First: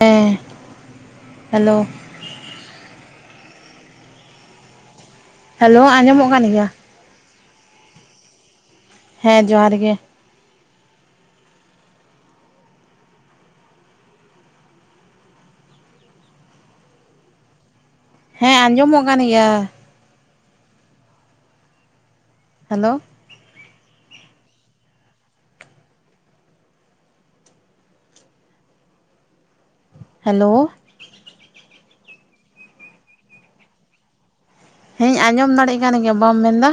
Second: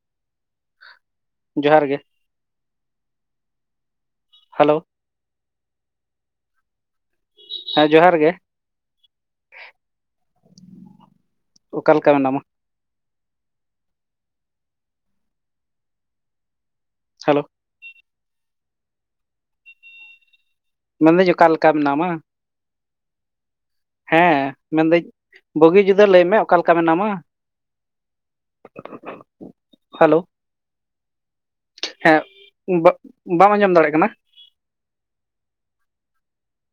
ᱦᱮᱸ ᱡᱚᱦᱟᱨ ᱦᱮᱞᱳ ᱜᱮ ᱦᱮᱞᱳ ᱦᱮᱞᱳ ᱟᱸᱡᱚᱢᱚᱜ ᱠᱟᱱ ᱜᱮᱭᱟ ᱦᱮᱸ ᱡᱚᱦᱟᱨ ᱜᱮ ᱦᱮᱸ ᱡᱚᱦᱟᱨ ᱜᱮ᱾ ᱚᱠᱟ ᱞᱮᱠᱟ ᱢᱮᱱᱟᱢᱟ᱾ ᱦᱟᱞᱳ᱾ ᱦᱮᱸ ᱟᱸᱡᱚᱢᱚᱜ ᱠᱟᱱ ᱜᱮᱭᱟ᱾ ᱢᱮᱱᱫᱟᱹᱧ ᱚᱠᱟ ᱞᱮᱠᱟ ᱢᱮᱱᱟᱢᱟᱹ? ᱦᱮᱞᱳ ᱦᱮᱸ ᱢᱮᱱᱫᱟᱹᱧ ᱵᱩᱜᱤ ᱡᱩᱫᱟᱹ ᱞᱟᱹᱭ ᱢᱮ ᱚᱠᱟ ᱞᱮᱠᱟ ᱢᱮᱱᱟᱢᱟᱹ? [unintelligible] ᱦᱟᱞᱳ ᱦᱮᱞᱳ [unintelligible] ᱦᱮᱸ ᱵᱟᱢ ᱟᱸᱡᱚᱢ ᱫᱟᱲᱮᱜ ᱠᱟᱱᱟ ᱦᱮᱸᱧ ᱟᱸᱡᱚᱢ ᱫᱟᱲᱮᱜ ᱠᱟᱱ ᱜᱮᱭᱟ ᱵᱟᱢ ᱢᱮᱱᱫᱟ᱾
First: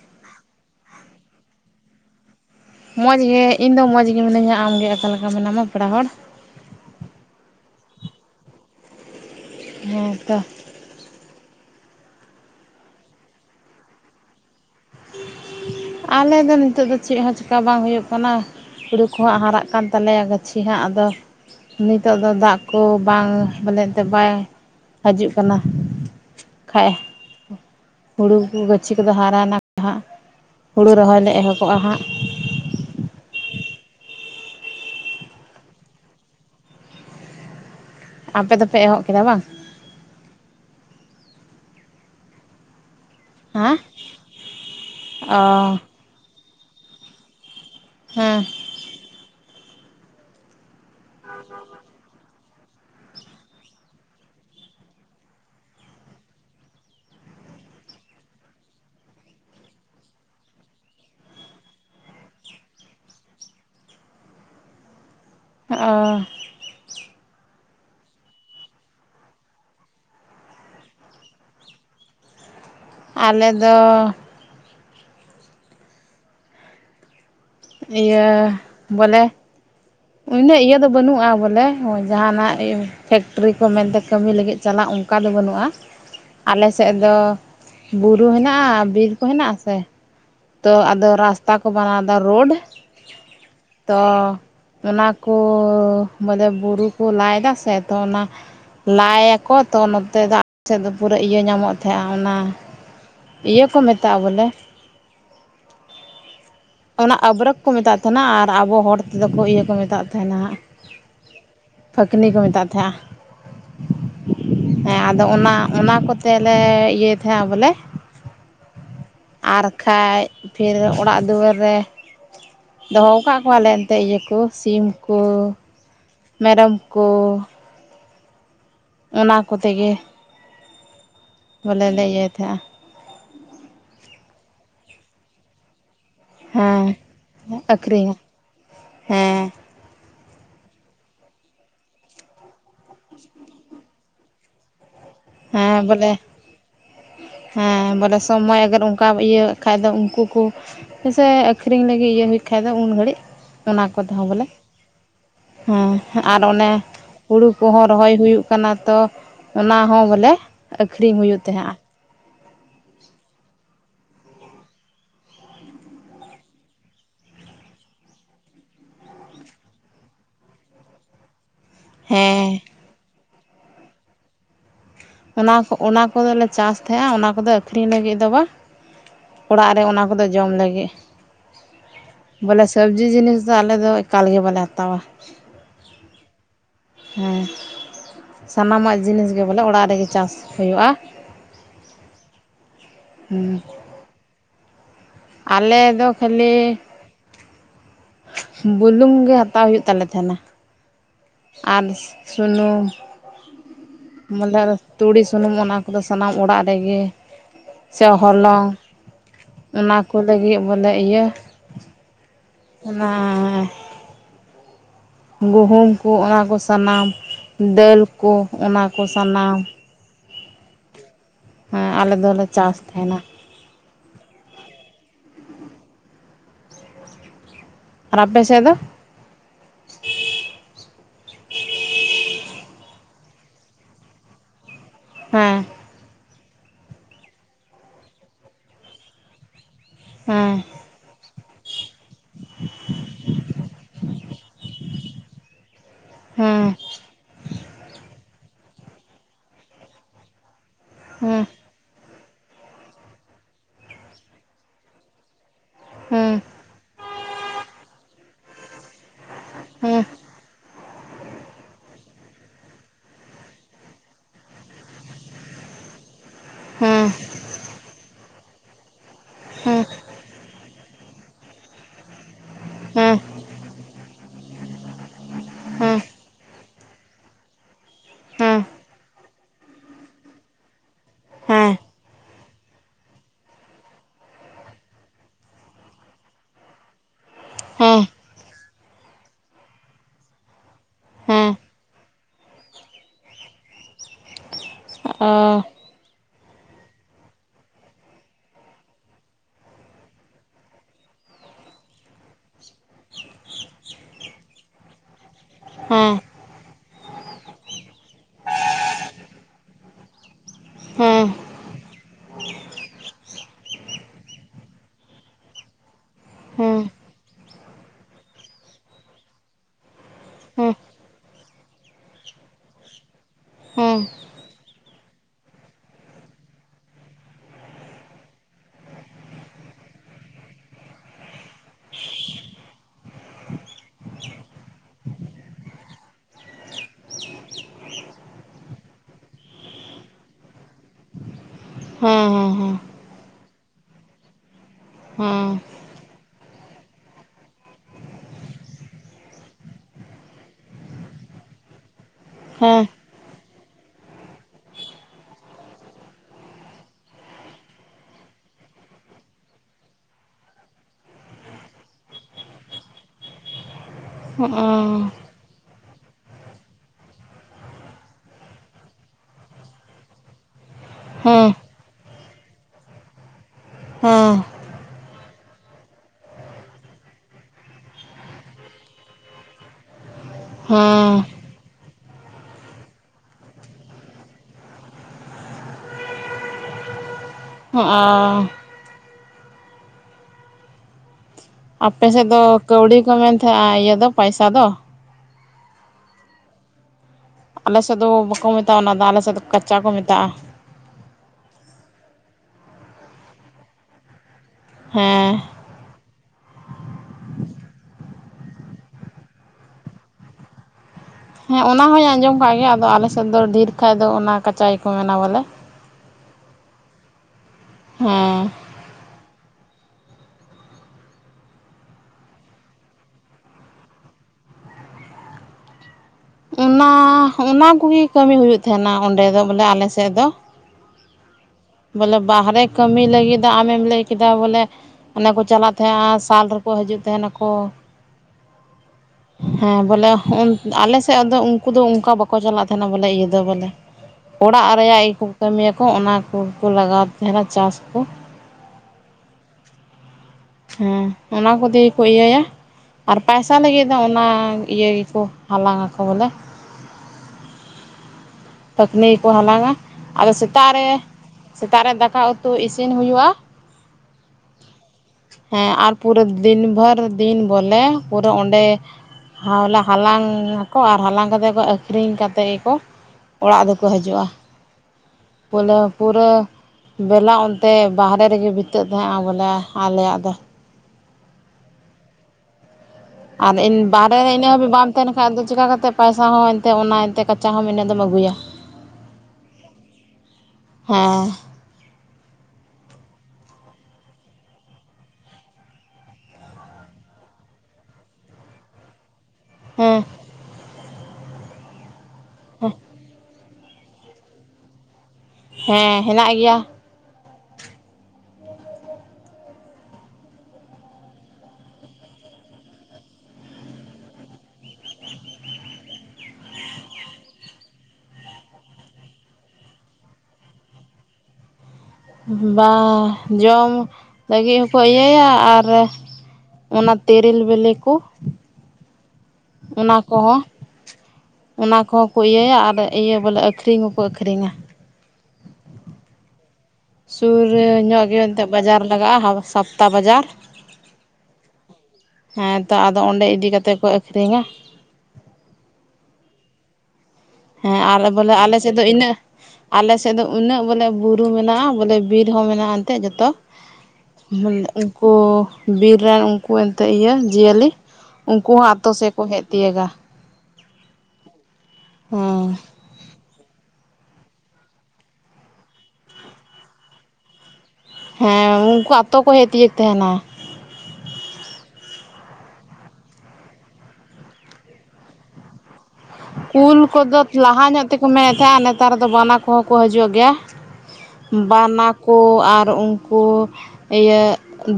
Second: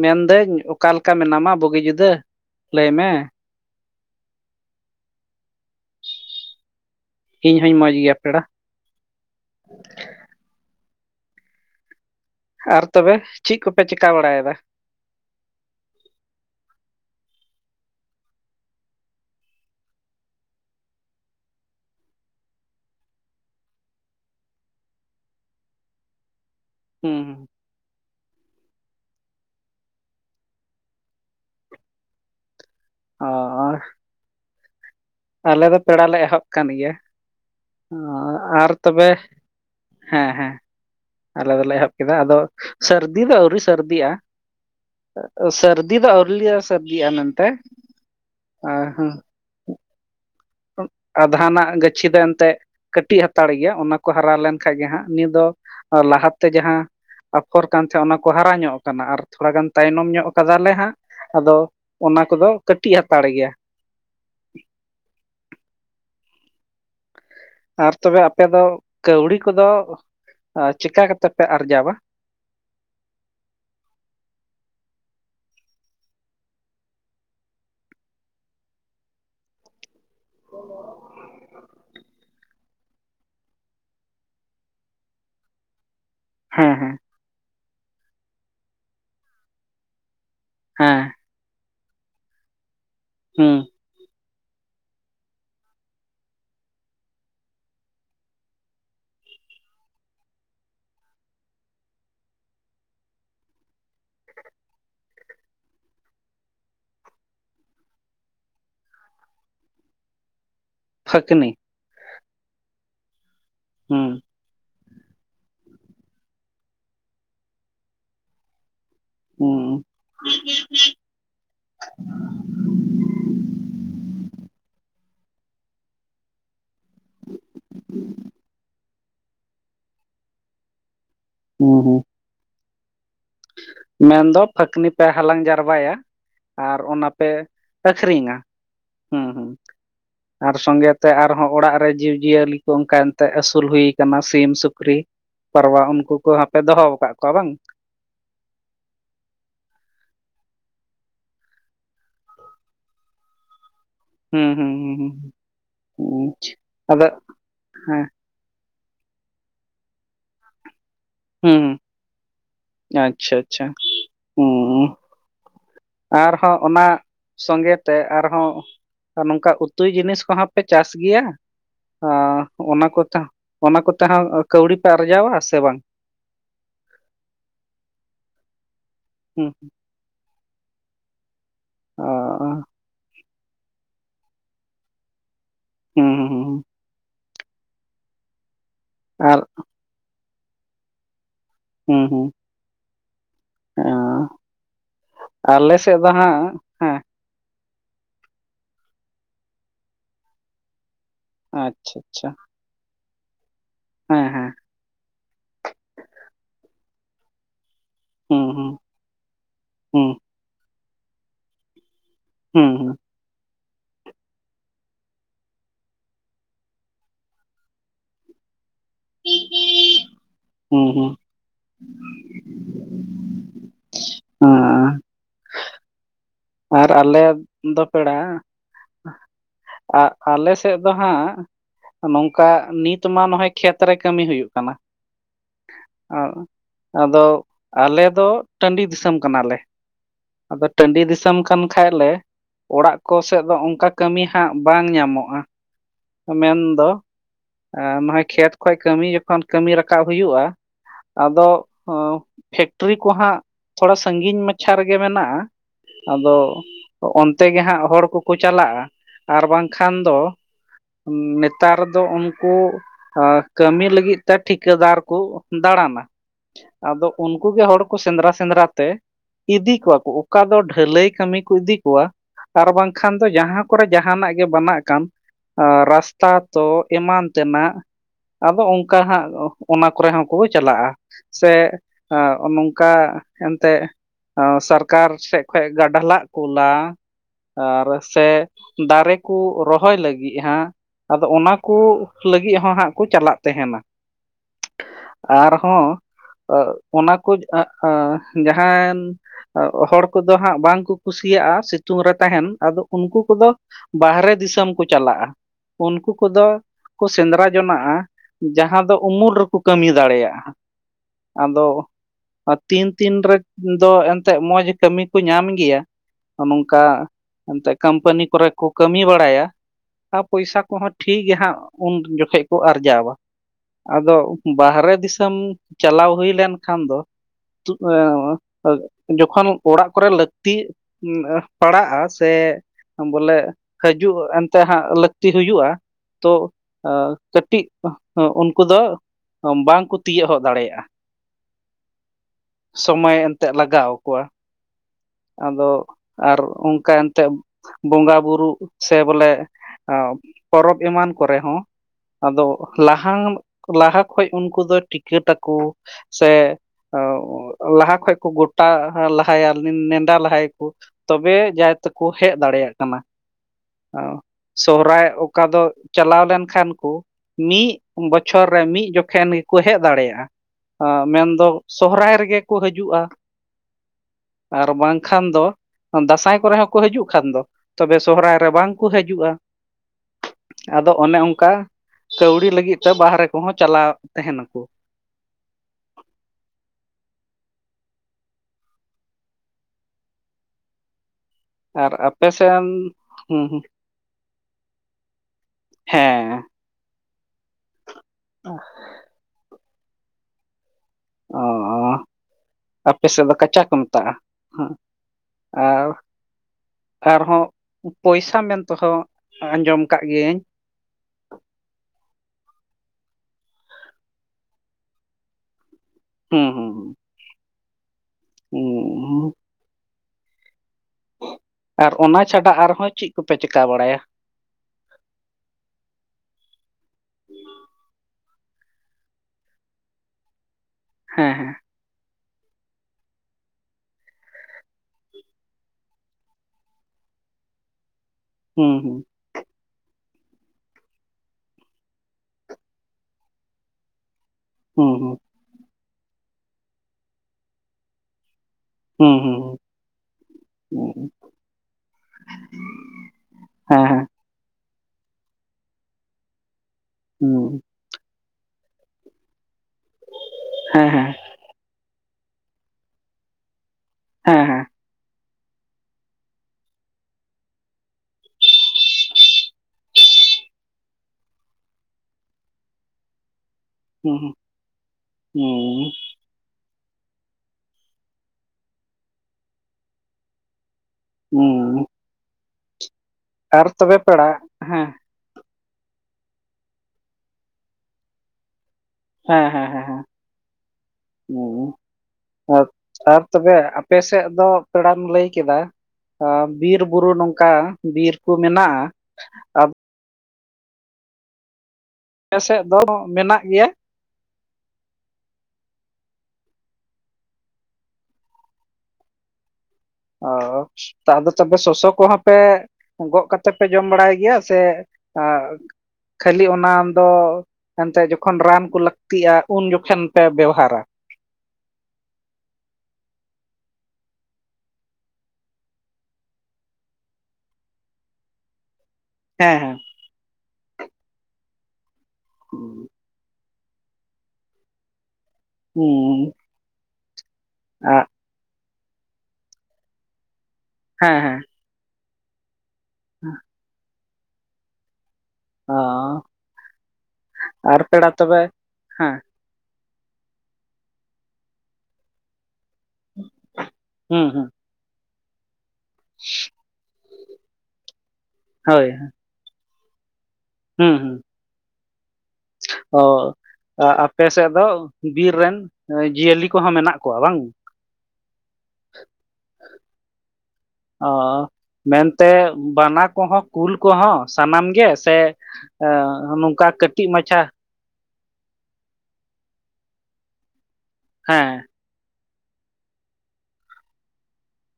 ᱢᱮᱱᱫᱟᱹᱧ ᱚᱠᱟᱞᱮ ᱞᱮᱠᱟ ᱢᱮᱱᱟᱢᱟ ᱵᱩᱜᱤ ᱡᱩᱫᱟᱹ᱾ ᱞᱟᱹᱭ ᱢᱮ ᱢᱚᱡᱽ ᱜᱮ ᱤᱧᱫᱚ ᱢᱚᱡᱽᱜᱮ ᱢᱤᱱᱟᱹᱧᱟᱹ ᱟᱢᱜᱮ ᱚᱠᱟᱞᱮᱠᱟ ᱢᱮᱱᱟᱢᱟ ᱯᱮᱲᱟ ᱦᱚᱲ? ᱤᱧ ᱦᱚᱧ ᱢᱚᱸᱡᱽ ᱜᱮᱭᱟ ᱯᱮᱲᱟ᱾ ᱦᱮᱸ ᱛᱚ᱾ ᱟᱨ ᱛᱚᱵᱮ ᱪᱮᱫ ᱠᱚᱯᱮ ᱪᱤᱠᱟ ᱵᱟᱲᱟᱭᱫᱟ? ᱟᱞᱮ ᱫᱚ ᱱᱤᱛᱚᱜ ᱫᱚ ᱪᱮᱫ ᱦᱚᱸ ᱪᱤᱠᱟ ᱵᱟᱝ ᱦᱩᱭᱩᱜ ᱠᱟᱱᱟᱹ ᱾ ᱦᱩᱲᱩ ᱠᱚᱦᱟᱸ ᱦᱟᱨᱟᱜ ᱠᱟᱱ ᱛᱟᱞᱮᱭᱟ ᱜᱟᱹᱪᱷᱤ ᱦᱟᱸᱜ ᱟᱫᱚ᱾ ᱱᱤᱛᱚᱜ ᱫᱚ ᱫᱟᱜ ᱠᱚ ᱵᱟᱝ [inaudible] ᱵᱟᱭ ᱦᱟᱡᱩᱜ ᱠᱟᱱᱟ᱾ ᱠᱷᱟᱭ ᱦᱩᱸ᱾ ᱦᱩᱲᱩ ᱠᱚ ᱜᱟᱹᱪᱷᱤ ᱠᱚᱫᱚ ᱦᱟᱨᱟ ᱱᱟ ᱦᱟᱸᱜ᱾ ᱦᱩᱲᱩ ᱨᱚᱦᱚᱭ ᱞᱮ ᱮᱦᱚᱵ ᱜᱚ-ᱟ ᱦᱟᱸᱜ᱾ ᱚ [unintelligible] ᱟᱞᱮ ᱫᱚ ᱯᱮᱲᱟ ᱞᱮ ᱮᱦᱚᱵ ᱠᱟᱱ ᱜᱮᱭᱟ ᱟᱯᱮ ᱟᱨ ᱫᱚᱯᱮ ᱮᱦᱚᱵ ᱛᱚᱵᱮ ᱠᱮᱫᱟ ᱵᱟᱝ ᱦᱮᱸ ᱦᱮᱸ ᱟᱞᱮ ᱫᱚᱞᱮ ᱮᱦᱚᱵ ᱠᱮᱫᱟ ᱟᱫᱚ᱾ ᱥᱟᱹᱨᱫᱤ ᱫᱚ ᱟᱹᱣᱨᱤ ᱦᱮᱸ ᱥᱟᱹᱨᱫᱤᱜᱼᱟ ᱚ ᱥᱟᱹᱨᱫᱤ ᱫᱚ [inaudible] ᱥᱟᱹᱨᱫᱤᱜᱼᱟ ᱢᱮᱱᱛᱮ᱾ ᱦᱮᱸ [inaudible] ᱦᱚᱸ ᱟᱫᱷᱟ ᱱᱟᱸᱜ ᱜᱟᱹᱪᱷᱤ ᱫᱚ ᱮᱱᱛᱮᱫ᱾ ᱠᱟᱹᱴᱤᱡ ᱦᱟᱛᱟᱲ ᱜᱮᱭᱟ ᱚᱱᱟ ᱠᱚ ᱦᱟᱨᱟ ᱞᱮᱱᱠᱷᱟᱡ ᱜᱮ ᱦᱟᱸᱜ ᱱᱤᱫ ᱫᱚ ᱞᱟᱦᱟᱛᱮ ᱡᱟᱦᱟᱸ᱾ ᱟᱯᱷᱚᱨ ᱠᱟᱱ ᱛᱟᱦᱮᱱ ᱚᱱᱟ ᱠᱚ ᱦᱟᱨᱟ ᱧᱚᱜ ᱠᱟᱱᱟ ᱟᱨ ᱛᱷᱚᱲᱟ ᱜᱟᱱ ᱛᱟᱭᱱᱚᱢ ᱧᱚᱜ ᱠᱟᱫᱟᱞᱮ ᱦᱟᱸᱜ᱾ ᱟᱫᱚ ᱚᱱᱟ ᱠᱚᱫᱚ ᱠᱟᱹᱴᱤᱡ ᱦᱟᱛᱟᱲ ᱜᱮᱭᱟ᱾ ᱚ ᱟᱨ ᱛᱚᱵᱮ ᱟᱯᱮ ᱫᱚ ᱠᱟᱹᱣᱬᱤ ᱠᱚᱫᱚ ᱪᱮᱠᱟ ᱠᱟᱛᱮ ᱯᱮ ᱟᱨᱡᱟᱣᱟ? ᱟᱞᱮᱫᱚ ᱤᱭᱟᱹ ᱵᱚᱞᱮ ᱩᱱᱟᱹᱜ ᱤᱭᱟᱹ ᱫᱚ ᱵᱟᱹᱱᱩᱜᱼᱟ ᱵᱚᱞᱮ ᱦᱳᱭ ᱡᱟᱦᱟᱱᱟᱜ ᱯᱷᱮᱠᱴᱨᱤ ᱠᱚ ᱢᱮᱱᱛᱮ ᱠᱟᱹᱢᱤ ᱞᱟᱹᱜᱤᱫ ᱪᱟᱞᱟᱜ ᱚᱱᱠᱟ ᱫᱚ ᱵᱟᱹᱱᱩᱜᱼᱟ ᱦᱮᱸ ᱦᱮᱸ ᱟᱞᱮᱥᱮᱫ ᱫᱚ ᱵᱩᱨᱩ ᱦᱮᱱᱟᱜᱼᱟ ᱵᱤᱨ ᱠᱚ ᱦᱤᱱᱟᱜᱼᱟ ᱥᱮ ᱛᱚ ᱦᱮᱸ ᱟᱫᱚ ᱨᱟᱥ ᱛᱟ ᱠᱚ ᱵᱟᱱᱟᱣ ᱫᱟ ᱨᱳᱰ ᱦᱩᱸ ᱛᱚ ᱚᱱᱟᱠᱚ ᱵᱚᱞᱮ ᱵᱩᱨᱩ ᱠᱚ ᱞᱟᱭ ᱫᱟ ᱥᱮ ᱛᱚ ᱚᱱᱟ ᱞᱟᱭ ᱟᱠᱚ ᱛᱚ ᱱᱚᱛᱮ ᱫᱚ ᱫᱟᱜ [inaudible] ᱥᱮᱫ ᱫᱚ ᱯᱩᱨᱟᱹ ᱤᱭᱟᱹ ᱧᱟᱢᱚᱜ ᱛᱟᱦᱮᱸᱼᱟ ᱚᱱᱟ ᱤᱭᱟᱹ ᱠᱚ ᱢᱮᱛᱟᱜᱼᱟ ᱵᱚᱞᱮ᱾ ᱚᱱᱟ ᱟᱵᱨᱚᱵ ᱠᱚ ᱢᱮᱛᱟᱜ ᱛᱟᱦᱮᱱᱟ ᱟᱨ ᱟᱵᱚ ᱦᱚᱲ ᱛᱮᱫᱚ ᱠᱚ ᱤᱭᱟᱹ ᱠᱚ ᱢᱮᱛᱟᱜ ᱛᱟᱦᱮᱱᱟ᱾ ᱯᱷᱟᱹᱠᱱᱤ ᱯᱷᱟᱹᱠᱱᱤ ᱠᱚ ᱢᱮᱛᱟᱫ ᱛᱟᱦᱮᱸᱼᱟ᱾ ᱦᱩᱸ ᱦᱮᱸ ᱟᱫᱚ ᱚᱱᱟ ᱚᱱᱟ ᱠᱚᱛᱮ ᱞᱮ ᱤᱭᱟᱹᱭ ᱛᱟᱦᱮᱸᱼᱟ ᱵᱚᱞᱮ᱾ ᱟᱨ ᱦᱩᱸ ᱠᱷᱟᱡ ᱯᱷᱤᱨ ᱚᱲᱟᱜ ᱫᱩᱣᱟᱹᱨ ᱨᱮ᱾ ᱫᱚᱦᱚᱣ ᱠᱟᱜ ᱠᱚᱣᱟᱞᱮ ᱮᱱᱛᱮᱫ ᱤᱭᱟᱹ ᱠᱚ ᱥᱤᱢ ᱠᱚ ᱢᱮᱨᱚᱢ ᱠᱚ [unintelligible] ᱚᱱᱟ ᱠᱚᱛᱮ ᱜᱮ ᱦᱩᱸ ᱵᱚᱞᱮ ᱵᱚᱞᱮ ᱦᱩᱸ ᱞᱮ ᱤᱭᱟᱹᱭ ᱛᱟᱦᱮᱸᱜᱼᱟ ᱢᱮᱱ ᱫᱚ ᱯᱷᱟᱹᱠᱱᱤ ᱯᱮ ᱦᱟᱞᱟᱝ ᱡᱟᱨᱵᱟᱭᱟ ᱟᱨ ᱦᱮᱸ ᱚᱱᱟ ᱯᱮ ᱟᱹᱠᱷᱨᱤᱧᱟ ᱦᱩᱸ ᱦᱮᱸ ᱦᱩᱸ ᱟᱨ ᱥᱚᱸᱜᱮ ᱛᱮ ᱟᱨᱦᱚᱸ ᱚᱲᱟᱜ ᱨᱮ ᱡᱤᱵᱽᱼᱡᱤᱭᱟᱹᱞᱤ ᱠᱚ ᱚᱱᱠᱟ ᱚᱱᱛᱮ ᱟᱹᱥᱩᱞ ᱦᱩᱭ ᱠᱟᱱᱟ ᱥᱤᱢ ᱥᱩᱠᱨᱤ ᱯᱟᱨᱣᱟ ᱦᱮᱸ ᱵᱚᱞᱮ ᱩᱱᱠᱩ ᱠᱚ ᱦᱟᱯᱮ ᱫᱚᱦᱚ ᱠᱟᱜ ᱠᱚᱣᱟ ᱵᱟᱝ ᱦᱮᱸ ᱵᱚᱞᱮ ᱥᱚᱢᱚᱭ ᱟᱜᱟᱨ ᱚᱠᱟ ᱤᱭᱟᱹ ᱠᱷᱟᱡ ᱫᱚ ᱩᱱᱠᱩ ᱠᱚ ᱦᱮᱸᱥᱮ ᱟᱹᱠᱷᱨᱤᱧ ᱞᱟᱹᱜᱤᱫ ᱤᱭᱟᱹ ᱦᱩᱭᱩᱜ ᱠᱷᱟᱡ ᱫᱚ ᱩᱱ ᱜᱷᱟᱹᱲᱤᱡ ᱚᱱᱟ ᱠᱚᱛᱮ ᱦᱚᱸ ᱵᱚᱞᱮ ᱦᱩᱸ ᱦᱩᱸ ᱦᱩᱸ ᱦᱩᱸ ᱦᱮᱸ ᱟᱨ ᱚᱱᱮ ᱟᱫᱚ ᱦᱩᱲᱩ ᱠᱚᱦᱚᱸ ᱦᱮᱸ ᱨᱚᱦᱚᱭ ᱦᱩᱭᱩᱜ ᱠᱟᱱᱟ ᱛᱚ ᱚᱱᱟ ᱦᱚᱸ ᱵᱚᱞᱮ ᱟᱹᱠᱷᱨᱤᱧ ᱦᱩᱭᱩᱜ ᱛᱟᱦᱮᱸᱜᱼᱟ ᱦᱩᱸ ᱟᱪᱪᱷᱟ ᱟᱪᱪᱷᱟ ᱦᱩᱸ ᱟᱨᱦᱚᱸ ᱚᱱᱟ ᱥᱚᱸᱜᱮ ᱛᱮ ᱟᱨᱦᱚᱸ ᱟᱨ ᱱᱚᱝᱠᱟ ᱩᱛᱩᱭ ᱡᱤᱱᱤᱥ ᱠᱚᱦᱚᱸ ᱯᱮ ᱪᱟᱥ ᱜᱮᱭᱟ ᱦᱮᱸ ᱚᱱᱟ ᱠᱚᱛᱮ ᱚᱱᱟ ᱠᱚᱛᱮ ᱦᱚᱸ ᱠᱟᱹᱣᱰᱤ ᱯᱮ ᱟᱨᱡᱟᱣᱟ ᱚᱱᱟ ᱥᱮ ᱵᱟᱝ ᱚᱱᱟ ᱠᱚᱫᱚᱞᱮ ᱪᱟᱥ ᱛᱟᱦᱮᱸᱜᱼᱟ ᱚᱱᱟ ᱠᱚᱫᱚ ᱟᱠᱷᱨᱤᱧ ᱞᱟᱹᱜᱤᱫ ᱫᱚ ᱵᱟᱝ ᱦᱩᱸ ᱚᱲᱟᱜ ᱨᱮ ᱠᱚᱫᱚ ᱡᱚᱢ ᱞᱟᱹᱜᱤᱫ ᱵᱟᱞᱮ ᱥᱚᱵᱽᱡᱤ ᱡᱤᱱᱤᱥ ᱫᱚ ᱟᱞᱮ ᱫᱚ ᱮᱠᱟᱞ ᱜᱮ ᱵᱟᱞᱮ ᱦᱟᱛᱟᱣᱟ ᱦᱮᱸ ᱦᱩᱸ ᱦᱩᱸ ᱦᱮᱸ ᱥᱟᱱᱟᱢᱟᱜ ᱡᱤᱱᱤᱥ ᱟᱨ ᱜᱮ ᱵᱚᱞᱮ ᱚᱲᱟᱜ ᱨᱮᱜᱮ ᱪᱟᱥ ᱦᱩᱭᱩᱜᱼᱟ ᱦᱮᱸ ᱦᱮᱸ ᱦᱮᱸ ᱚ ᱟᱞᱮ ᱥᱮᱫ ᱫᱚ ᱦᱟᱸᱜ ᱦᱮᱸ ᱵᱩᱞᱩᱝ ᱜᱮ ᱦᱟᱛᱟᱣ ᱦᱩᱭᱩᱜ ᱛᱟᱞᱮ ᱛᱟᱦᱮᱱᱟ ᱟᱨ ᱟᱪᱪᱷᱟ ᱟᱪᱪᱷᱟ ᱥᱩᱱᱩᱢ ᱦᱮᱸ ᱦᱮᱸ ᱢᱚᱞᱮ ᱛᱩᱲᱤ ᱥᱩᱱᱩᱢ ᱚᱱᱟ ᱠᱚᱫᱚ ᱥᱟᱱᱟᱢ ᱚᱲᱟᱜ ᱨᱮᱜᱮ ᱥᱮ ᱦᱩᱸ ᱦᱚᱞᱚᱝ ᱦᱩᱸ ᱚᱱᱟ ᱦᱩᱸ ᱠᱚ ᱞᱟᱹᱜᱤᱫ ᱵᱚᱞᱮ ᱤᱭᱟᱹ ᱦᱩᱸ ᱦᱩᱸ ᱚᱱᱟ ᱜᱩᱦᱩᱢ ᱠᱚ ᱚᱱᱟ ᱠᱚ ᱥᱟᱱᱟᱢ ᱫᱟᱹᱞ ᱠᱚ ᱚᱱᱟ ᱠᱚ ᱥᱟᱱᱟᱢ ᱦᱩᱸ ᱦᱩᱸ ᱦᱮᱸ ᱟᱞᱮ ᱫᱚᱞᱮ ᱪᱟᱥ ᱛᱟᱦᱮᱱᱟ ᱦᱮᱸ ᱟᱨ ᱟᱞᱮ ᱫᱚ ᱯᱮᱲᱟ ᱟᱨ ᱟᱯᱮ ᱥᱮᱫ ᱫᱚ ᱟᱞᱮ ᱥᱮᱫ ᱫᱚ ᱦᱟᱸᱜ ᱱᱚᱝᱠᱟ ᱱᱤᱛ ᱢᱟ ᱱᱚᱜᱼᱚᱭ ᱠᱷᱮᱛ ᱨᱮ ᱠᱟᱹᱢᱤ ᱦᱩᱭᱩᱜ ᱠᱟᱱᱟ ᱦᱮᱸ ᱟᱫᱚ ᱟᱞᱮ ᱫᱚ ᱴᱟᱺᱰᱤ ᱫᱤᱥᱚᱢ ᱠᱟᱱᱟ ᱞᱮ ᱦᱮᱸ ᱟᱫᱚ ᱴᱟᱺᱰᱤ ᱫᱤᱥᱚᱢ ᱠᱟᱱ ᱠᱷᱟᱡ ᱞᱮ ᱚᱲᱟᱜ ᱠᱚ ᱥᱮᱫ ᱫᱚ ᱚᱱᱠᱟ ᱠᱟᱹᱢᱤ ᱦᱟᱸᱜ ᱵᱟᱝ ᱧᱟᱢᱚᱜᱼᱟ ᱢᱮᱱ ᱦᱮᱸ ᱫᱚ ᱱᱚᱜᱼᱚᱭ ᱠᱷᱮᱛ ᱠᱷᱚᱱ ᱠᱟᱹᱢᱤ ᱡᱚᱠᱷᱚᱱ ᱠᱟᱹᱢᱤ ᱨᱟᱠᱟᱵ ᱦᱩᱭᱩᱜᱼᱟ ᱦᱮᱸ ᱟᱫᱚ ᱯᱷᱮᱠᱴᱨᱤ ᱠᱚ ᱦᱟᱸᱜ ᱛᱷᱚᱲᱟ ᱥᱟᱺᱜᱤᱧ ᱢᱟᱪᱷᱟ ᱨᱮᱜᱮ ᱢᱮᱱᱟᱜᱼᱟ ᱟᱫᱚ ᱦᱮᱸ ᱦᱮᱸ ᱚᱱᱛᱮ ᱜᱮ ᱦᱟᱸᱜ ᱦᱚᱲ ᱠᱚ ᱠᱚ ᱪᱟᱞᱟᱜᱼᱟ ᱟᱨ ᱵᱟᱝᱠᱷᱟᱱ ᱫᱚ ᱱᱮᱛᱟᱨ ᱫᱚ ᱩᱱᱠᱩ ᱠᱟᱹᱢᱤ ᱞᱟᱹᱜᱤᱫ ᱛᱮ ᱴᱷᱤᱠᱟᱹᱫᱟᱨ ᱠᱚ ᱫᱟᱬᱟᱱᱟ ᱦᱮᱸ ᱦᱮᱸ ᱟᱫᱚ ᱩᱱᱠᱩ ᱜᱮ ᱦᱚᱲ ᱠᱚ ᱥᱮᱸᱫᱽᱨᱟ ᱥᱮᱸᱫᱽᱨᱟ ᱛᱮ ᱦᱮᱸ ᱤᱫᱤ ᱠᱚᱣᱟ ᱠᱚ ᱚᱠᱟ ᱫᱚ ᱰᱷᱟᱹᱞᱟᱹᱭ ᱠᱟᱹᱢᱤ ᱠᱚ ᱤᱫᱤ ᱠᱚᱣᱟ ᱟᱨ ᱵᱟᱝᱠᱷᱟᱱ ᱦᱮᱸ ᱫᱚ ᱡᱟᱦᱟᱸ ᱠᱚᱨᱮ ᱡᱟᱦᱟᱱᱟᱜ ᱜᱮ ᱵᱮᱱᱟᱜ ᱠᱟᱱ ᱦᱮᱸ ᱨᱟᱥᱛᱟ ᱛᱚ ᱮᱢᱟᱱ ᱛᱮᱱᱟᱜ ᱟᱫᱚ ᱚᱱᱠᱟ ᱦᱟᱸᱜ ᱚᱱᱟ ᱠᱚᱨᱮ ᱦᱚᱸᱠᱚ ᱪᱟᱞᱟᱜᱼᱟ ᱥᱮ ᱦᱮᱸ ᱦᱮᱸ ᱱᱚᱝᱠᱟ ᱮᱱᱛᱮ, ᱥᱚᱨᱠᱟᱨ ᱥᱮᱫ ᱠᱷᱚᱡ ᱜᱟᱰᱞᱟᱜ ᱠᱩᱞᱟ, ᱟᱨ ᱥᱮ ᱫᱟᱨᱮ ᱠᱚ ᱨᱚᱦᱚᱭ ᱞᱟᱹᱜᱤᱫ ᱞᱟᱹᱜᱤᱫ ᱦᱟᱸᱜ ᱟᱫᱚ ᱚᱱᱟ ᱦᱮᱸ ᱠᱚ ᱞᱟᱹᱜᱤᱫ ᱦᱚᱸ ᱦᱟᱸᱜ ᱠᱚ ᱪᱟᱞᱟᱜ ᱛᱟᱦᱮᱱᱟ, ᱚ ᱟᱨᱦᱚᱸ ᱚᱱᱟ ᱠᱚ ᱡᱟᱦᱟᱱ ᱦᱚᱲ ᱠᱚᱫᱚ ᱦᱟᱸᱜ ᱵᱟᱝᱠᱚ ᱠᱩᱥᱤᱭᱟᱜᱼᱟ ᱥᱤᱛᱩᱝ ᱨᱮ ᱛᱟᱦᱮᱱ ᱟᱫᱚ ᱩᱱᱠᱩ ᱠᱚᱫᱚ, ᱵᱟᱦᱨᱮ ᱫᱤᱥᱚᱢ ᱠᱚ ᱪᱟᱞᱟᱜᱼᱟ ᱩᱱᱠᱩ ᱦᱮᱸ ᱠᱚᱫᱚ, ᱠᱚ ᱥᱮᱸᱫᱽᱨᱟ ᱡᱚᱱᱟᱜᱼᱟ ᱡᱟᱦᱟᱸ ᱫᱚ ᱩᱢᱩᱞ ᱨᱮᱠᱚ ᱠᱟᱹᱢᱤ ᱫᱟᱲᱮᱭᱟᱜᱼᱟ ᱦᱮᱸ ᱟᱫᱚ ᱛᱤᱱ ᱛᱤᱱ ᱨᱮ ᱫᱚ ᱮᱱᱛᱮᱫ ᱢᱚᱡᱽ ᱠᱟᱹᱢᱤ ᱠᱚ ᱧᱟᱢ ᱜᱮᱭᱟ ᱱᱚᱝᱠᱟ ᱦᱮᱸ ᱦᱮᱸ ᱮᱱᱛᱮ ᱠᱳᱢᱯᱟᱱᱤ ᱠᱚᱨᱮ ᱠᱚ ᱠᱟᱹᱢᱤ ᱵᱟᱲᱟᱭᱟ ᱟᱨ ᱯᱚᱭᱥᱟ ᱦᱮᱸ ᱦᱮᱸ ᱠᱚᱦᱚᱸ ᱴᱷᱤᱠ ᱜᱮ ᱦᱟᱸᱜ ᱩᱱ ᱡᱚᱠᱷᱚᱱ ᱠᱚ ᱟᱨᱡᱟᱣᱟ ᱦᱮᱸ ᱟᱫᱚ ᱵᱟᱦᱨᱮ ᱫᱤᱥᱚᱢ ᱪᱟᱞᱟᱣ ᱦᱩᱭ ᱞᱮᱱᱠᱷᱟᱱ ᱫᱚ [unintelligible] ᱡᱚᱠᱷᱚᱱ ᱚᱲᱟᱜ ᱠᱚᱨᱮ ᱞᱟᱹᱠᱛᱤ, ᱯᱟᱲᱟᱜᱼᱟ ᱥᱮ ᱵᱚᱞᱮ ᱦᱤᱡᱩᱜ ᱮᱱ, ᱛᱮ ᱦᱟᱸᱜ ᱞᱟᱹᱠᱛᱤ ᱦᱩᱭᱩᱜᱼᱟ ᱛᱚ ᱠᱟᱹᱴᱤᱡ ᱩᱱᱠᱩ ᱫᱚ ᱵᱟᱝᱠᱚ ᱛᱤᱭᱳᱟᱹᱜ ᱦᱚᱫ ᱫᱟᱲᱮᱭᱟᱜᱼᱟ ᱦᱮᱸ ᱥᱚᱢᱚᱭ ᱮᱱᱛᱮᱫ ᱞᱟᱜᱟᱣ ᱟᱠᱚᱣᱟ ᱦᱮᱸ ᱟᱫᱚ, ᱟᱨ ᱚᱱᱠᱟ ᱮᱱᱛᱮᱫ ᱵᱚᱸᱜᱟ ᱵᱩᱨᱩ ᱥᱮ ᱵᱚᱞᱮ, ᱯᱚᱨᱚᱵᱽ ᱮᱢᱟᱱ ᱠᱚᱨᱮ ᱦᱚᱸ ᱟᱫᱚ ᱦᱮᱸ ᱞᱟᱦᱟ ᱞᱟᱦᱟ ᱠᱷᱚᱡ ᱩᱱᱠᱩ ᱫᱚ ᱴᱤᱠᱤᱴ ᱟᱠᱚ, ᱥᱮ ᱞᱟᱦᱟ ᱠᱷᱚᱡ ᱠᱚ ᱜᱚᱴᱟ ᱞᱟᱦᱟᱭᱟ ᱱᱮᱰᱟ ᱞᱟᱦᱟᱭᱟᱠᱚ ᱛᱚᱵᱮ ᱡᱟᱭ ᱛᱮᱠᱚ ᱦᱮᱡ ᱫᱟᱲᱮᱭᱟᱜ ᱠᱟᱱᱟ ᱥᱚᱦᱨᱟᱭ ᱚ ᱚᱠ ᱚᱠᱟ ᱫᱚ ᱪᱟᱞᱟᱣ ᱞᱮᱱᱠᱷᱟᱱ ᱠᱚ, ᱢᱤᱫ ᱵᱚᱪᱷᱚᱨ ᱨᱮ ᱢᱤᱫ ᱡᱚᱠᱷᱮᱱ ᱜᱮᱠᱚ ᱦᱮᱡ ᱫᱟᱲᱮᱭᱟᱜᱼᱟ, ᱢᱮᱱᱫᱚ ᱦᱮᱸ ᱥᱚᱦᱨᱟᱭ ᱨᱮᱜᱮ ᱠᱚ ᱦᱟᱹᱡᱩᱜᱼᱟ, ᱦᱮᱸ ᱟᱨ ᱵᱟᱝᱠᱷᱟᱱ ᱫᱚ ᱫᱟᱸᱥᱟᱭ ᱠᱚᱨᱮ ᱦᱚᱸᱠᱚ ᱦᱤᱡᱩᱜ ᱠᱷᱟᱱ ᱫᱚ ᱛᱚᱵᱮ ᱥᱚᱦᱨᱟᱭ ᱨᱮ ᱵᱟᱝ ᱠᱚ ᱦᱤᱡᱩᱜᱼᱟ, ᱟᱫᱚ ᱚᱱᱮ ᱦᱮᱸ ᱚᱱᱠᱟ ᱠᱟᱹᱣᱰᱤ ᱞᱟᱹᱜᱤᱫ ᱛᱮ ᱵᱟᱦᱨᱮ ᱠᱚᱦᱚᱸ ᱪᱟᱞᱟᱜ ᱛᱟᱦᱮᱱᱟᱠᱚ, ᱦᱚᱸ ᱟᱨ ᱟᱯᱮ ᱥᱮᱫ ᱫᱚ ᱥᱮᱱ ᱠᱟᱹᱣᱰᱤ ᱠᱚ ᱢᱮᱱ ᱦᱩᱸ ᱦᱩᱸ ᱛᱟᱦᱮᱸᱫᱼᱟ ᱤᱭᱟᱹ ᱫᱚ ᱯᱟᱭᱥᱟ ᱫᱚ, ᱦᱮᱸ ᱟᱞᱮ ᱥᱮᱫ ᱫᱚ ᱵᱟᱠᱚ ᱢᱮᱛᱟᱜᱼᱟ ᱚᱱᱟ ᱫᱚ ᱟᱞᱮ ᱥᱮᱫ ᱫᱚ ᱠᱟᱪᱟ ᱠᱚ ᱢᱮᱛᱟᱜᱼᱟ, ᱚ ᱟᱯᱮ ᱥᱮᱫ ᱫᱚ ᱠᱟᱪᱟ ᱠᱚ ᱢᱮᱛᱟᱜᱼᱟ ᱦᱟᱸᱜ ᱦᱮᱸ ᱟᱨ ᱚᱠᱟ ᱨᱮᱦᱚᱸ ᱯᱚᱭᱥᱟ ᱢᱮᱱ ᱛᱮᱦᱚᱸ ᱟᱸᱡᱚᱢ ᱟᱠᱟᱫ ᱜᱤᱭᱟᱹᱧ, ᱦᱮᱸ ᱚᱱᱟ ᱦᱚᱧ ᱟᱸᱡᱚᱢ ᱠᱟᱜ ᱜᱮᱭᱟ ᱟᱫᱚ ᱟᱞᱮᱥᱮᱫ ᱫᱚ ᱰᱷᱮᱨ ᱠᱷᱟ ᱫᱚ ᱚᱱᱟ ᱠᱟᱪᱟ ᱜᱮᱠᱚ ᱢᱮᱱᱟ ᱵᱚᱞᱮ, ᱦᱩᱸ ᱦᱩᱸ ᱦᱩᱸ ᱦᱮᱸ ᱦᱩ ᱟᱨ ᱚᱱᱟ ᱪᱷᱟᱰᱟ ᱟᱨᱦᱚᱸ ᱪᱮᱫ ᱠᱚᱯᱮ ᱪᱤᱠᱟᱹ ᱵᱟᱲᱟᱭᱟ, ᱚᱱᱟ ᱚᱱᱟ ᱠᱚᱜᱮ ᱠᱟᱹᱢᱤ ᱦᱩᱭᱩᱜ ᱛᱟᱦᱮᱱᱟ ᱚᱸᱰᱮ ᱫᱚ ᱵᱚᱞᱮ ᱟᱞᱮᱥᱮᱫ ᱫᱚ, ᱦᱮᱸ ᱦᱮᱸ ᱵᱚᱞᱮ ᱵᱟᱦᱨᱮ ᱠᱟᱹᱢᱤ ᱞᱟᱹᱜᱤᱫ ᱫᱚ ᱟᱢᱮᱢ ᱞᱟᱹᱭ ᱠᱮᱫᱟ ᱵᱚᱞᱮ ᱚᱱᱮ ᱠᱚ ᱪᱟᱞᱟᱜ ᱛᱟᱦᱮᱸᱱᱟ ᱥᱟᱞ ᱨᱮᱠᱚ ᱦᱤᱡᱩᱜ ᱛᱟᱦᱮᱸᱱᱟᱠᱚ, ᱦᱩᱸ ᱦᱩᱸ ᱦᱮᱸ ᱵᱚᱞᱮ ᱟᱞᱮᱥᱮᱫ ᱫᱚ ᱩᱱᱠᱩ ᱫᱚ ᱩᱱ ᱚᱱᱠᱟ ᱵᱟᱠᱚ ᱪᱟᱞᱟᱜ ᱛᱟᱦᱮᱱᱟ ᱵᱚᱞᱮ ᱤᱭᱟᱹ ᱫᱚ ᱵᱚᱞᱮ ᱚᱲᱟᱜ ᱦᱩᱸ ᱨᱮᱭᱟᱜ ᱜᱮᱠᱚ ᱠᱟᱹᱢᱤᱭᱟᱠᱚ ᱚᱱᱟ ᱠᱚᱠᱚ ᱞᱟᱜᱟᱣ ᱛᱟᱦᱮᱱᱟ ᱪᱟᱥ ᱠᱚ, ᱦᱩᱸ ᱦᱩᱸ ᱦᱮᱸ ᱦᱩᱸ ᱚᱱᱟ ᱠᱚᱛᱮ ᱜᱮ ᱠᱚ ᱤᱭᱟᱹᱭᱟ ᱟᱨ ᱯᱟᱭᱥᱟ ᱦᱮᱸ ᱞᱟᱹᱜᱤᱫ ᱫᱚ ᱦᱮᱸ ᱚᱱᱟ ᱤᱭᱟᱹ ᱜᱮᱠᱚ ᱦᱟᱞᱟ ᱝᱟᱠᱚ ᱵᱚᱞᱮ᱾ ᱦᱩᱸ᱾ ᱯᱷᱟᱹᱠᱱᱤ ᱜᱮ ᱠᱚ ᱦᱟᱞᱟᱝᱟ ᱟᱫᱚ ᱥᱮᱛᱟᱜ ᱨᱮ ᱦᱮᱸ ᱦᱮᱸ ᱥᱮᱛᱟᱜ ᱨᱮ ᱫᱟᱠᱟ ᱩᱛᱩ ᱤᱥᱤᱱ ᱦᱩᱭᱩᱜ-ᱟ᱾ ᱦᱮᱸ ᱦᱮᱸ᱾ ᱦᱮᱸ ᱟᱨ ᱯᱩᱨᱟᱹ ᱫᱤᱱ ᱵᱷᱚᱨ ᱫᱤᱱ ᱵᱚᱞᱮ ᱯᱩᱨᱟᱹ ᱚᱸᱰᱮᱼᱼ ᱦᱟᱣᱞᱟ ᱦᱟᱞᱟ ᱝᱟᱠᱚ ᱟᱨ ᱦᱟᱞᱟᱝ ᱠᱟᱛᱮᱜ ᱠᱚ ᱟᱹᱠᱷᱨᱤᱧ ᱠᱟᱛᱮᱜ ᱜᱮᱠᱚᱼᱼ ᱚᱲᱟᱜ ᱫᱚᱠᱚ ᱦᱟᱹᱡᱩᱜ-ᱟ ᱦᱩᱸ ᱯᱚᱞᱟᱹ ᱦᱩᱸ ᱯᱩᱨᱟᱹᱼᱼ ᱵᱮᱞᱟ ᱚᱱᱛᱮ ᱵᱟᱦᱨᱮ ᱨᱮᱜᱮ ᱵᱤᱛᱟᱹᱜ ᱛᱮᱦᱮᱸᱜ-ᱟ ᱵᱚᱞᱮ ᱟᱞᱮᱭᱟᱜ ᱫᱚ᱾ ᱦᱩᱸᱻ᱾ ᱟᱨ ᱤᱱ ᱵᱟᱦᱨᱮ ᱯᱮᱲᱟ ᱤᱱᱟᱹ ᱦᱟᱹᱵᱤᱡ ᱦᱮᱸ ᱵᱟᱢ ᱛᱮᱦᱮᱱᱟᱼᱼ ᱵᱟᱠᱷᱟᱡ ᱫᱚ ᱪᱤᱠᱟ ᱠᱟᱛᱮᱜ ᱯᱟᱭᱥᱟ ᱦᱚᱸ ᱮᱱᱛᱮᱜ ᱚᱱᱟ ᱮᱱᱛᱮᱜ ᱠᱟᱪᱟ ᱦᱚᱸ ᱤᱱᱟᱹ ᱫᱚᱢ ᱟᱹᱜᱩᱭᱟ᱾ ᱦᱮᱸ ᱦᱮᱸ ᱦᱮᱸ ᱦᱮᱸ, ᱦᱮᱸ ᱦᱩᱸ᱾ ᱟᱨ‌ ᱟᱨ ᱛᱚᱵᱮ ᱟᱯᱮ ᱥᱮᱜ ᱫᱚ ᱯᱮᱲᱟᱢ ᱞᱟᱹᱭ ᱠᱮᱫᱟ᱾ ᱟᱻ ᱵᱤᱨ ᱵᱩᱨᱩ ᱱᱚᱝᱠᱟ ᱵᱤᱨ ᱠᱩ ᱢᱮᱱᱟᱜ-ᱟ ᱟᱫ? ᱦᱮᱸ᱾ ᱮ ᱥᱮᱜ ᱫᱚ ᱢᱮᱱᱟᱜ ᱜᱮᱭᱟ᱾ ᱦᱮᱸ ᱦᱮᱱᱟᱜ ᱜᱮᱭᱟ᱾ ᱚᱻ᱾ ᱟᱨ ᱟᱫᱚ ᱛᱚᱵᱮ ᱥᱚᱥᱚ ᱠᱚᱦᱚᱸ ᱯᱮ ᱜᱚᱜ ᱠᱟᱛᱮᱜ ᱯᱮ ᱡᱚᱢ ᱵᱟᱲᱟᱭ ᱜᱮᱭᱟ ᱥᱮ ᱚᱸᱜᱼᱼ ᱠᱷᱟᱹᱞᱤ ᱚᱱᱟᱢ ᱫᱚᱼᱼ ᱮᱱᱛᱮᱜ ᱡᱚᱠᱷᱚᱱ ᱨᱟᱱ ᱠᱚ ᱞᱟᱹᱠᱛᱤᱜ-ᱟ ᱩᱱ ᱡᱚᱠᱷᱮᱱ ᱯᱮ ᱵᱮᱣᱦᱟᱨᱟ᱾ ᱵᱟ ᱡᱚᱢ ᱞᱟᱹᱜᱤᱫ ᱦᱚᱸᱠᱚ ᱤᱭᱟᱹᱭᱟ ᱟᱨᱼᱼ ᱚᱱᱟ ᱛᱮᱨᱮᱞ ᱵᱮᱞᱮ ᱠᱩ᱾ ᱦᱮᱸ ᱦᱮᱸ᱾ ᱚᱱᱟ ᱠᱚᱦᱚᱸ ᱚᱱᱟ ᱠᱚᱦᱚᱸ ᱠᱚ ᱤᱭᱟᱹ ᱭᱟ ᱟᱨ ᱤᱭᱟᱹ ᱵᱚᱞᱮ ᱟᱹᱠᱷᱨᱤᱧ ᱦᱚᱸᱠᱩ ᱟᱹᱠᱷᱨᱤᱧᱟ᱾ ᱦᱩᱸ᱾ ᱥᱩᱨ ᱧᱚᱜ ᱜᱮ ᱮᱱᱛᱮᱜ ᱵᱟᱡᱟᱨ ᱞᱟᱜᱟᱜ-ᱟ ᱦᱟᱯ ᱥᱟᱯᱛᱟ ᱵᱟᱡᱟᱨ᱾ ᱦᱮᱸ ᱦᱮᱸ᱾ ᱦᱮᱸᱛᱚ ᱟᱫᱚ ᱚᱸᱰᱮ ᱤᱫᱤ ᱠᱟᱛᱮᱜ ᱠᱚ ᱟᱹᱠᱷᱨᱤᱧᱟ᱾ ᱟᱸᱻ᱾ ᱦᱮᱸ ᱟᱨ ᱵᱚᱞᱮ ᱟᱞᱮ ᱥᱮᱜ ᱫᱚ ᱤᱱᱟᱹᱼᱼ ᱦᱮᱸ ᱟᱞᱮ ᱥᱮᱜ ᱫᱚ ᱩᱱᱟᱹᱜ ᱵᱚᱞᱮ ᱵᱩᱨᱩ ᱢᱮᱱᱟᱜ-ᱟ ᱵᱚᱞᱮ ᱵᱤᱨ ᱦᱚᱸ ᱢᱮᱱᱟᱜ-ᱟ᱾ ᱮᱱᱛᱮᱜ ᱡᱚᱛᱚ ᱦᱩᱸ ᱦᱩᱸ ᱢᱚᱱᱮ ᱩᱱᱠᱩ ᱵᱤᱨ ᱨᱮᱱ ᱩᱱᱠᱩ ᱮᱱᱛᱮᱜ ᱤᱭᱟᱹ ᱡᱤᱭᱟᱹᱞᱤᱼᱼ ᱩᱱᱠᱩ ᱦᱚᱸ ᱦᱳᱭ ᱟᱛᱳ ᱥᱮᱜ ᱠᱚ ᱦᱮᱡ ᱛᱤᱭᱟᱹᱜᱟ᱾ ᱦᱩᱸ ᱦᱩᱸ᱾ ᱦᱩᱸ᱾ ᱚ ᱟ ᱟᱯᱮ ᱥᱮᱜ ᱫᱚ ᱵᱤᱨ ᱨᱮᱱ ᱮᱸ ᱡᱤᱭᱟᱹᱞᱤ ᱠᱚᱦᱚᱸ ᱢᱮᱱᱟᱜ ᱠᱚᱣᱟ ᱵᱟᱝ? ᱦᱮᱸ ᱩᱱᱠᱩ ᱟᱛᱳ ᱠᱚ ᱦᱮᱡ ᱛᱤᱭᱟᱹᱜᱽ ᱛᱮᱦᱮᱸᱱᱟ᱾ ᱚᱻ᱾ ᱢᱮᱱᱛᱮ ᱵᱟᱱᱟ ᱠᱚᱦᱚᱸ ᱠᱩᱞ ᱠᱚᱦᱚᱸ ᱥᱟᱱᱟᱢ ᱜᱮ ᱥᱮ ᱚᱸᱻᱼᱼ ᱠᱩᱞ ᱠᱚᱫᱚ ᱞᱟᱦᱟ ᱧᱚᱜᱼᱼ ᱛᱮᱠᱚ ᱢᱮᱱᱮᱫ ᱛᱮᱦᱮᱸᱱᱟ ᱱᱮᱛᱟᱨ ᱫᱚ ᱵᱟᱱᱟ ᱠᱚᱦᱚᱸ ᱠᱚ ᱦᱟᱹᱡᱩᱜ ᱜᱮᱭᱟ, ᱦᱮᱸ ᱵᱟᱱᱟᱠᱼᱼ ᱠᱚ ᱟᱨ ᱩᱱᱠᱩᱼᱼ ᱤᱭᱟᱹ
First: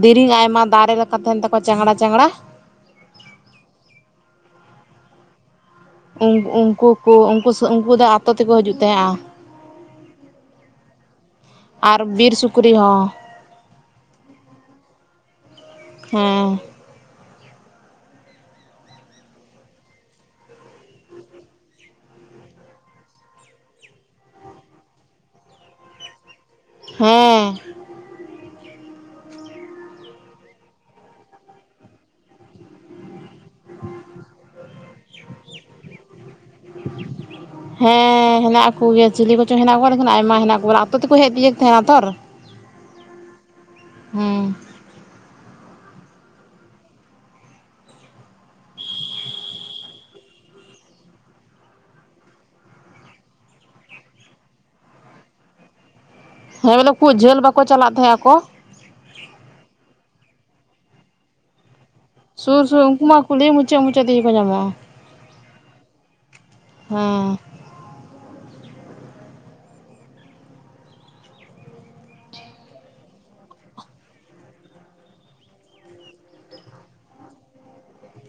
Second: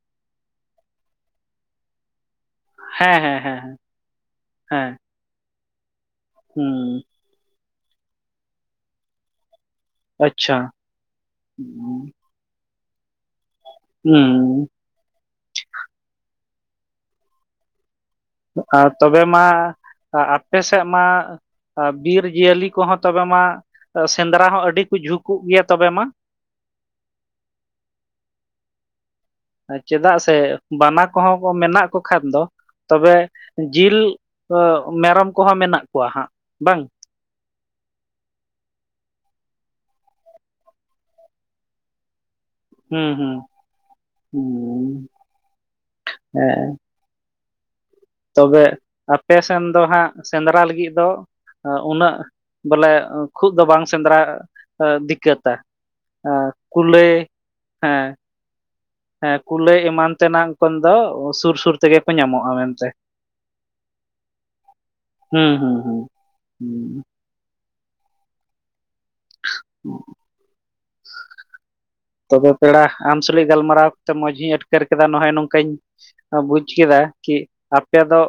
ᱫᱤᱨᱤᱧ ᱟᱭᱢᱟ ᱫᱟᱨᱮ ᱨᱮᱠᱟ ᱛᱟᱦᱮᱱ ᱛᱟᱠᱚᱣᱟ ᱪᱟᱝᱜᱽᱲᱟ ᱪᱟᱝᱜᱽᱲᱟᱼᱼ ᱦᱮᱸ ᱦᱮᱸ ᱦᱮᱸ ᱦᱮᱸ, ᱦᱮᱸ᱾ ᱩᱱᱠ ᱦᱩᱸ ᱩᱱᱠᱩ ᱠᱩ ᱩᱱᱠᱩ ᱥᱩ ᱩᱱᱠᱩ ᱫᱚ ᱟᱛᱳ ᱛᱮᱠᱚ ᱦᱟᱹᱡᱩᱜ ᱛᱮᱦᱮᱸᱜ-ᱟ᱾ ᱟᱪᱪᱷᱟ ᱟᱨ ᱵᱤᱨ ᱥᱩᱠᱨᱤ ᱦᱚᱸᱼᱼ ᱦᱩᱸᱻ᱾ ᱦᱮᱸᱻ᱾ ᱟᱨ ᱛᱚᱵᱮ ᱢᱟ ᱟ ᱟᱯᱮ ᱥᱮᱜ ᱢᱟᱼᱼ ᱵᱤᱨ ᱡᱤᱭᱟᱹᱞᱤ ᱠᱚᱦᱚᱸ ᱛᱚᱵᱮ ᱢᱟ ᱥᱮᱸᱫᱽᱨᱟ ᱦᱚᱸ ᱟᱹᱰᱤ ᱠᱚ ᱡᱷᱩᱠᱚᱜ ᱜᱮᱭᱟ ᱛᱚᱵᱮ ᱢᱟ ᱦᱮᱸ ᱪᱮᱫᱟᱜ ᱥᱮ ᱵᱟᱱᱟ ᱠᱚᱦᱚᱸ ᱠᱚ ᱢᱮᱱᱟᱜ ᱠᱚ ᱠᱷᱟᱱ ᱫᱚ ᱛᱚᱵᱮ ᱡᱤᱞ ᱢᱮᱨᱚᱢ ᱠᱚᱦᱚᱸ ᱢᱮᱱᱟᱜ ᱠᱚᱣᱟ ᱦᱟᱸᱜ ᱵᱟᱝ ᱦᱮᱸ ᱦᱮᱱᱟᱜ ᱠᱚᱜᱮᱭᱟ ᱪᱤᱞᱤ ᱠᱚᱪᱚ ᱦᱮᱱᱟᱜ ᱠᱚᱣᱟ ᱞᱮᱠᱷᱟᱱ ᱟᱭᱢᱟ ᱦᱮᱱᱟᱜ ᱠᱚᱣᱟᱱᱟ ᱟᱹᱛᱩ ᱛᱮᱠᱚ ᱦᱮᱡ ᱛᱤᱭᱚᱜ ᱛᱟᱦᱮᱱᱟ ᱛᱚ ᱦᱩᱸ ᱦᱮᱸ ᱦᱩᱸ ᱦᱮᱸ ᱛᱚᱵᱮ ᱟᱯᱮ ᱥᱮᱱ ᱫᱚ ᱦᱟᱸᱜ ᱥᱮᱸᱫᱽᱨᱟ ᱞᱟᱹᱜᱤᱫ ᱫᱚ ᱩᱱᱟᱹᱜ ᱵᱚᱞᱮ ᱠᱷᱩᱜ ᱫᱚ ᱵᱟᱝ ᱥᱮᱸᱫᱽᱨᱟ ᱫᱤᱠᱠᱟᱹᱛᱟ ᱟᱨ ᱦᱮᱸ ᱵᱚᱞᱮ ᱠᱩᱞᱟᱹᱭ ᱠᱷᱩᱵ ᱡᱷᱟᱹᱞ ᱵᱟᱠᱚ ᱪᱟᱞᱟᱜ ᱦᱮᱸ ᱛᱟᱦᱮᱸ ᱟᱠᱚ ᱦᱮᱸ ᱠᱩᱞᱟᱹᱭ ᱮᱢᱟᱱ ᱛᱮᱱᱟᱜ ᱠᱚᱱ ᱫᱚ ᱥᱩᱨ ᱥᱩᱨ ᱛᱮ ᱜᱮᱠᱚ ᱧᱟᱢᱚᱜ ᱥᱩᱨ ᱥᱩᱨ ᱩᱱᱠᱩ ᱢᱟ ᱠᱩᱞᱤ ᱢᱩᱪᱟᱹᱫ ᱢᱩᱪᱟᱹᱫ ᱛᱮᱜᱮ ᱠᱚ ᱧᱟᱢᱚᱜᱼᱟ ᱦᱩᱸ ᱦᱩᱸ ᱦᱩᱸ ᱦᱮᱸ [unintelligible] ᱛᱚᱵᱮ ᱯᱮᱲᱟ ᱟᱢ ᱥᱩᱞᱤᱡ ᱜᱟᱞᱢᱟᱨᱟᱣ ᱠᱟᱛᱮ ᱢᱚᱸᱡᱽ ᱤᱧ ᱟᱴᱠᱟᱹᱨ ᱠᱮᱫᱟ ᱱᱚᱜᱼᱚᱭ ᱱᱚᱝᱠᱟᱧ ᱵᱩᱡᱽ ᱠᱮᱫᱟ ᱠᱤ ᱟᱯᱮ ᱫᱚ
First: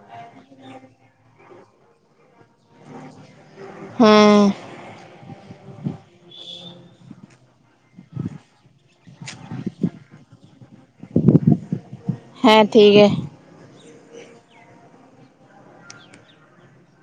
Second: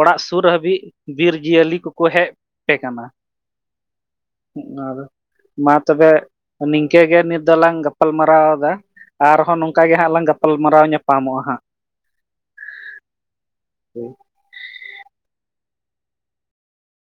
ᱚᱲᱟᱜ ᱥᱩᱨ ᱦᱟᱹᱵᱤᱡ ᱵᱤᱨ ᱡᱤᱭᱟᱹᱞᱤ ᱠᱚᱠᱚ ᱦᱮᱡ ᱯᱮ ᱠᱟᱱᱟ ᱦᱮᱸ ᱟᱨ ᱢᱟ ᱛᱚᱵᱮ ᱱᱤᱝᱠᱟᱹ ᱜᱮ ᱱᱤᱛ ᱫᱚᱞᱟᱝ ᱜᱟᱯᱟᱞᱢᱟᱨᱟᱣᱫᱟ ᱟᱨᱦᱚᱸ ᱱᱚᱝᱠᱟ ᱜᱮ ᱦᱟᱸᱜ ᱞᱟᱝ ᱜᱟᱯᱟᱞᱢᱟᱨᱟᱣ ᱧᱟᱯᱟᱢᱚᱜᱼᱟ ᱦᱟᱸᱜ ᱦᱮᱸ ᱴᱷᱤᱠ ᱜᱮᱭᱟ ᱦᱮᱸ [inaudible]